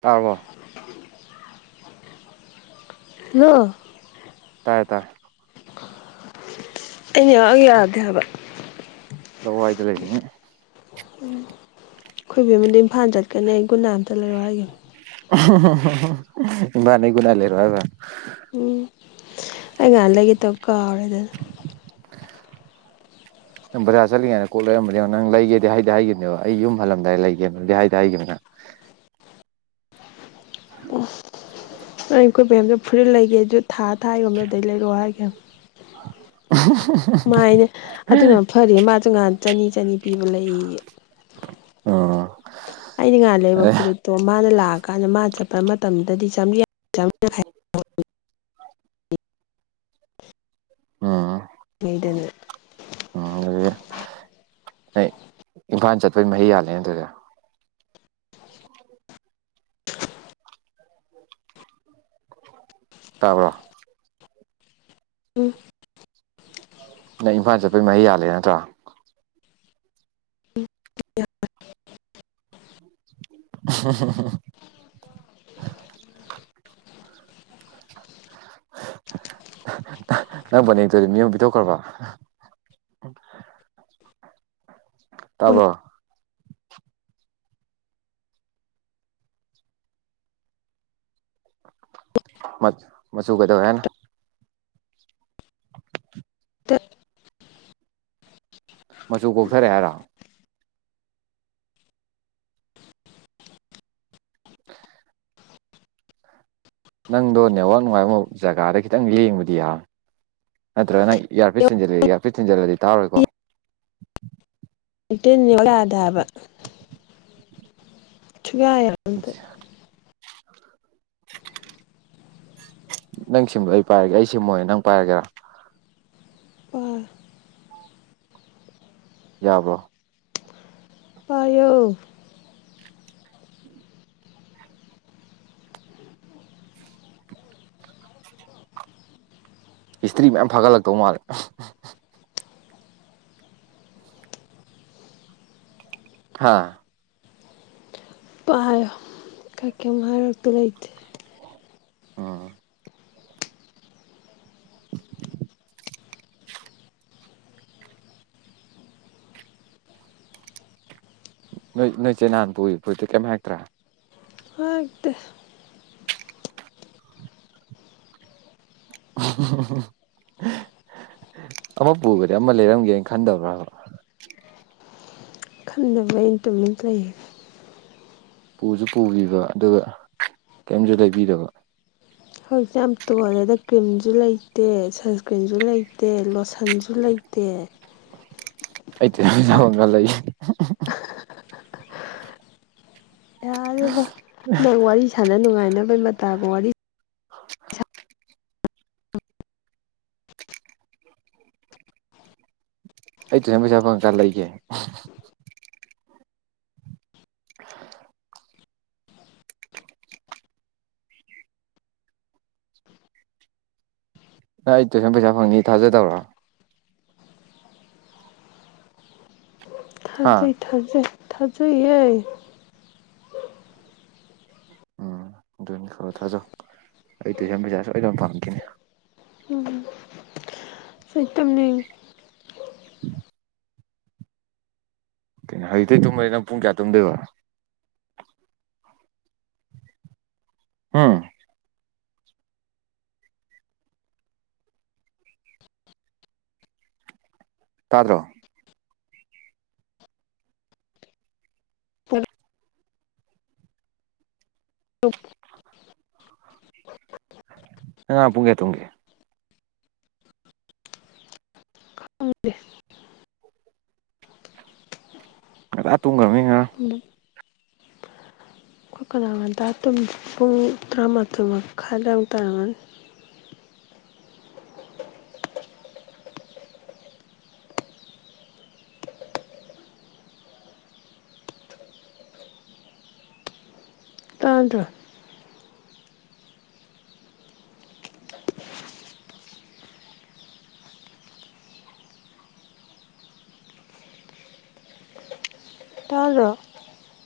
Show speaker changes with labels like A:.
A: ꯇꯥꯔꯕꯣ
B: ꯍꯜꯂꯣ
A: ꯇꯥꯏꯌꯦ ꯇꯥꯔꯦ
B: ꯑꯩ ꯅꯦꯋꯥꯛ ꯌꯥꯗꯦ ꯍꯥꯏꯕ
A: ꯂꯋꯥꯏꯗ ꯂꯩꯕꯅꯤꯅ
B: ꯎꯝ ꯈꯣꯏ ꯕꯦꯝꯃꯥꯗꯤ ꯏꯝꯐꯥꯜ ꯆꯠꯀꯅꯤ ꯒꯨꯠꯅꯥꯏꯠ ꯑꯝꯇ ꯂꯩꯔꯣ ꯍꯥꯏꯒꯤꯝꯅꯤ
A: ꯏꯝꯐꯥꯜꯗꯩ ꯒꯨꯠꯅꯥꯏꯠ ꯂꯩꯔꯛꯑꯣ ꯍꯥꯏꯕ
B: ꯎꯝ ꯑꯩ ꯉꯍꯥꯟ ꯂꯩꯒꯦꯇꯧꯕ ꯀꯥꯎꯔꯦ ꯑꯗꯨꯅ
A: [inaudible] ꯕꯖꯥꯔ ꯆꯠꯂꯤꯉꯩꯗ ꯀꯣꯛ ꯂꯩꯔꯝꯕꯅꯦ ꯅꯪ ꯂꯩꯒꯦꯗꯤ ꯍꯥꯏꯗꯤ ꯍꯥꯏꯒꯅꯦꯕ ꯑꯩ ꯌꯨꯝ ꯍꯜꯂꯝꯗꯥꯏ ꯂꯩꯒꯦꯅꯗꯤ ꯍꯥꯏꯗꯤ ꯍꯥꯏꯈꯤꯕꯅꯦ ꯅꯪ
B: ꯑꯣ ꯑꯩꯈꯣꯏ ꯕꯦꯝꯗꯣ ꯐꯨꯔꯤꯠ ꯂꯩꯒꯦ ꯑꯗꯨ ꯊꯥ ꯊꯥ ꯌꯣꯟꯕꯗꯣ ꯑꯗꯩ ꯂꯩꯔꯛꯑꯣ ꯍꯥꯏꯒꯤꯝꯅꯦ ꯃꯥ ꯍꯥꯏꯅꯦ ꯑꯗꯨꯅ ꯃꯐꯔꯦ ꯃꯥꯁꯨ ꯉꯍꯥꯟ ꯆꯅꯤ ꯆꯅꯤ ꯄꯤꯕ ꯂꯩꯌꯦ
A: ꯑꯣ
B: ꯑꯩꯅ ꯉꯥꯥꯟ ꯂꯩꯕ ꯐꯨꯔꯤꯠꯇꯣ ꯃꯥꯅ ꯂꯥꯛꯑꯀꯥꯟꯗ ꯃꯥ ꯆꯠꯄ ꯃꯇꯝꯗꯗꯤ [unintelligible] ꯆꯥꯝꯔꯤ
A: [inaudible] ꯑꯥ
B: ꯂꯩꯗꯅ
A: ꯎꯝ ꯑꯗꯨꯗꯤ ꯅꯣꯏ ꯏꯝꯐꯥꯜ ꯆꯠꯄꯩ ꯃꯍꯩ ꯌꯥꯜꯂꯦ ꯑꯗꯨꯗꯤ꯫ ꯇꯥꯕ꯭ꯔꯣ?
B: ꯎꯝ
A: ꯅꯪ ꯏꯝꯐꯥꯜ ꯆꯠꯄꯩ ꯃꯍꯩ ꯌꯥꯂꯦ ꯅꯠꯇ꯭ꯔꯥ?
B: [inaudible]
A: [unintelligible] ꯅꯪ ꯐꯅꯦꯛꯇꯨꯗꯤ ꯃꯤꯉꯣꯟ ꯄꯤꯊꯣꯛꯈ꯭ꯔꯥꯕ? ꯇꯥꯕ꯭ꯔꯣ? ꯃꯠ ꯃꯆꯨ ꯀꯩꯗꯧꯋꯦ ꯍꯥꯏꯅꯣ꯫ [inaudible]
B: ꯇꯠ [unintelligible]
A: ꯃꯆꯨ ꯀꯣꯛꯊꯔꯦ ꯍꯥꯏꯔꯣ꯫ [inaudible] ꯅꯪꯗꯣ ꯅꯦꯠꯋꯥꯛ ꯅꯨꯡꯉꯥꯏꯕꯃ ꯖꯒꯥꯗ ꯈꯤꯇꯪ ꯂꯦꯡꯕꯗꯤ ꯌꯥꯝꯅꯦ꯫ ꯅꯠꯇ꯭ꯔꯥꯒ ꯅꯪ ꯏꯌꯔ ꯄꯤꯠꯊꯤꯟꯖꯤꯜꯂꯤ ꯏꯌꯔ ꯄꯤꯠ ꯊꯤꯟꯖꯜꯂꯗꯤ ꯇꯥꯔꯣꯏꯀꯣ꯫
B: [unintelligible] ꯅꯦꯠꯋꯥꯛ ꯌꯥꯗꯦ ꯍꯥꯏꯕ ꯁꯨꯡꯌꯥꯗ [unintelligible]
A: ꯅꯪ ꯁꯤꯝꯗꯣ ꯑꯩ ꯄꯥꯏꯔꯒꯦ ꯑꯩ ꯁꯤꯝꯑꯣꯏꯅ ꯅꯪ ꯄꯥꯏꯔꯒꯦꯔꯥ꯫
B: ꯑꯥ [inaudible]
A: ꯌꯥꯕ꯭ꯔꯣ?
B: ꯄꯥꯏꯌꯣ꯫
A: ꯍꯤꯁꯇ꯭ꯔꯤ ꯃꯌꯥꯝ ꯐꯒꯠꯂꯛꯇꯧ ꯃꯥꯜꯂꯦ꯫ ꯍꯥꯥ
B: ꯄꯥꯏꯌꯣ ꯑꯩ ꯀꯩꯝ ꯑꯔꯣꯠꯄ ꯂꯩꯊꯦ꯫
A: ꯎꯝ ꯅꯣꯏ ꯅꯣꯏꯆꯦ ꯅꯍꯥꯟ ꯄꯨꯏ ꯐꯨꯔꯤꯠꯇꯨ ꯀꯩꯝ ꯍꯥꯏꯔꯛꯇ꯭ꯔꯥ?
B: ꯍꯥꯏꯔꯛꯇꯦ꯫
A: ꯑꯃ ꯄꯨꯒ꯭ꯔꯥꯗꯤ ꯑꯃ ꯂꯩꯔꯝꯒꯦꯅ ꯈꯟꯗꯕ꯭ꯔꯥꯕ꯫
B: ꯈꯟꯗꯕꯩꯅꯤ ꯑꯩꯅ ꯇꯨꯃꯤꯟ ꯂꯩ
A: ꯄꯨꯁꯨ ꯄꯨꯈꯤꯕ ꯑꯗꯨꯒ ꯀꯩꯝꯁꯨ ꯂꯩꯕꯤꯗꯕ꯫
B: ꯍꯧꯖꯤꯛꯇꯤ ꯌꯥꯝ ꯇꯣꯜꯂꯦꯗ ꯀ꯭ꯔꯤꯝꯁꯨ ꯂꯩꯇꯦ ꯁꯟꯁꯀ꯭ꯔꯤꯟꯁꯨ ꯂꯩꯇꯦ ꯂꯣꯁꯟꯁꯨ ꯂꯩꯇꯦ꯫
A: ꯑꯩꯗꯤ ꯁꯒꯂꯦ [unintelligible]
B: ꯌꯥꯔꯦꯕ ꯅꯪ ꯋꯥꯔꯤ ꯁꯥꯟꯅ ꯅꯨꯡꯉꯥꯏꯅꯕꯩ ꯃꯇꯥꯒ ꯋꯥꯔꯤ___
A: ꯑꯩ ꯇꯨꯖ ꯄꯩꯖꯥꯕꯀ ꯂꯩꯒꯦ ꯅꯪ ꯑꯩ ꯇꯨꯏꯁꯟ ꯄꯩꯁꯥ ꯐꯪꯅꯤ ꯊꯥꯖꯗꯕꯔꯥ
B: ꯊꯖ
A: ꯍꯥ
B: ꯊꯖꯩ ꯊꯥꯖꯩꯌꯦ
A: ꯎꯝ ꯑꯗꯨꯅꯤ ꯈꯔꯣ ꯊꯥꯖꯧ ꯑꯩ ꯇꯨꯏꯁꯟ ꯄꯩꯁꯥꯁꯨꯣꯏꯗꯝ ꯄꯥꯝꯈꯤꯅꯤ
B: ꯎꯝ ꯑꯩꯇꯝꯅꯤꯡꯉꯦ
A: [unintelligible] ꯀꯩꯅꯣ ꯍꯧꯖꯤꯛ ꯇꯨꯝꯃꯔꯦ ꯅꯪ ꯄꯨꯡ ꯀꯌꯥ ꯇꯨꯝꯗꯣꯏꯕ ꯎꯝ ꯇꯥꯗ꯭ꯔꯣ
B: ꯇꯨꯝꯅꯤꯡꯉꯦ ꯇꯧ
A: ꯅꯪ ꯉꯔꯥꯡ ꯄꯨꯡ ꯀꯌꯥ ꯇꯨꯝꯒꯦ
B: ꯈꯪꯗꯦ
A: ꯉꯟꯇꯥ ꯇꯨꯡꯒꯔꯝꯅꯤ ꯉꯔꯥꯡ
B: ꯎꯝ ꯑꯩꯈꯣꯏ ꯀꯅꯥꯒꯟꯗ ꯇꯨꯝꯗꯦ ꯄꯨꯡ ꯇꯔꯥꯃꯥꯊꯣꯏ ꯃꯈꯥꯏ ꯑꯗꯥꯢꯃꯨꯛ ꯇꯥꯔꯝꯒꯅꯤ ꯇꯥꯗ꯭ꯔ ꯇꯥꯗ꯭ꯔꯣ